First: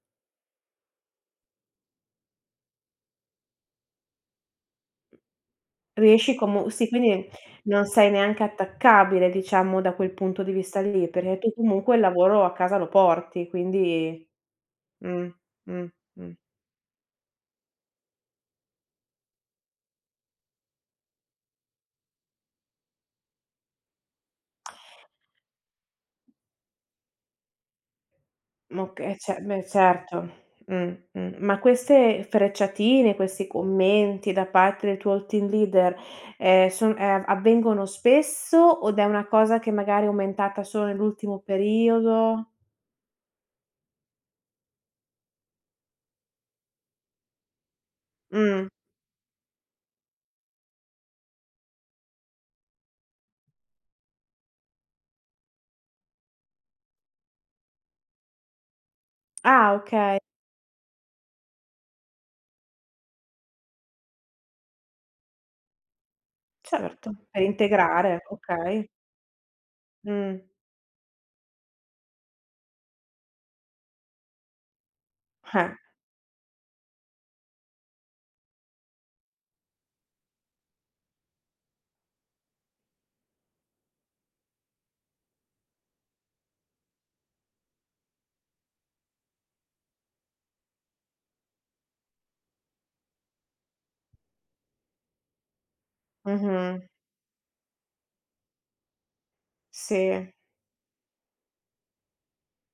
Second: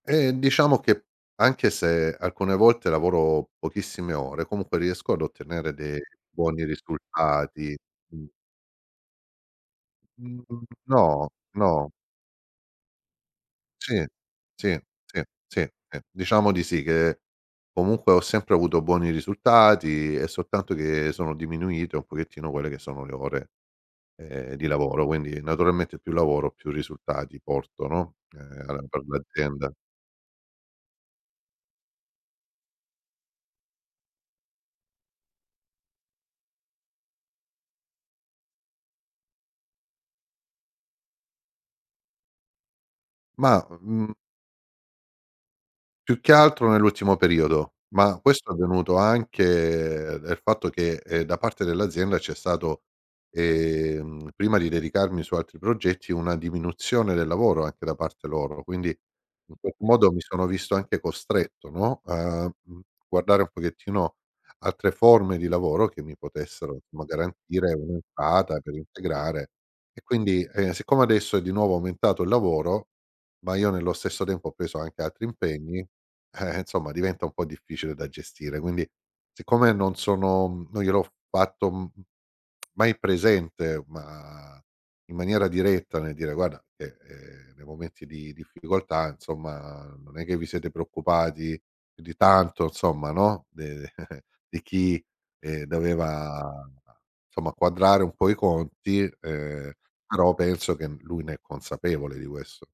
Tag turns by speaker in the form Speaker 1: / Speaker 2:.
Speaker 1: Eh diciamo che, anche se alcune volte lavoro pochissime ore, comunque riesco ad ottenere dei
Speaker 2: Riesci
Speaker 1: buoni
Speaker 2: comu sì, quindi
Speaker 1: risultati.
Speaker 2: non sei
Speaker 1: Mh.
Speaker 2: neanche attaccabile diciamo da quel punto di
Speaker 1: Mhmm,
Speaker 2: vista lì,
Speaker 1: no.
Speaker 2: perché tu
Speaker 1: No.
Speaker 2: comunque il lavoro a casa lo porti,
Speaker 1: Sì,
Speaker 2: quindi
Speaker 1: sì, sì,
Speaker 2: mh,
Speaker 1: sì,
Speaker 2: mh, mh.
Speaker 1: diciamo di sì, che comunque ho sempre avuto buoni risultati. È soltanto che sono diminuite un pochettino quelle che sono le ore, ehm, di lavoro, quindi naturalmente più lavoro più risultati porto, no, ehm,
Speaker 2: M
Speaker 1: la per
Speaker 2: oka eh c beh
Speaker 1: l'azienda.
Speaker 2: certo. Mh-mh, ma queste frecciatine, questi commenti da parte del tuo team leader, ehm, son ehm, avvengono spesso od è una cosa che magari è aumentata solo nell'ultimo periodo?
Speaker 1: Ma, mhmm più che altro nell'ultimo periodo. Ma questo è
Speaker 2: Mh.
Speaker 1: avvenuto anche del fatto che, ehm, da parte dell'azienda c'è stato ehm, prima di dedicarmi su altri progetti, una diminuzione del lavoro anche da parte loro. Quindi in
Speaker 2: Ah
Speaker 1: qualche modo
Speaker 2: okay.
Speaker 1: mi sono visto anche costretto, no, a, mhmm, guardare un pochettino altre forme di lavoro che mi potessero [unintelligible]
Speaker 2: Certo. Per
Speaker 1: garantire
Speaker 2: integrare,
Speaker 1: un'entrata per
Speaker 2: okay.
Speaker 1: integrare. E
Speaker 2: Mh.
Speaker 1: quindi, ehm, siccome adesso è di nuovo aumentato il lavoro, ma io nello stesso tempo ho preso anche altri impegni, eh, insomma diventa un po' difficile da gestire. Quindi, siccome non sono non gliel'ho fatto, m mai presente, ma in maniera diretta nel dire: "Guarda che, ehm, nei momenti di difficoltà, insomma, non è che vi siete preoccupati più di tanto, insomma no, de di chi ehm, doveva,
Speaker 2: Mh-mh.
Speaker 1: somma, quadrare un po' i conti". Ehm,
Speaker 2: Sì.
Speaker 1: però penso che n lui ne è consapevole di questo.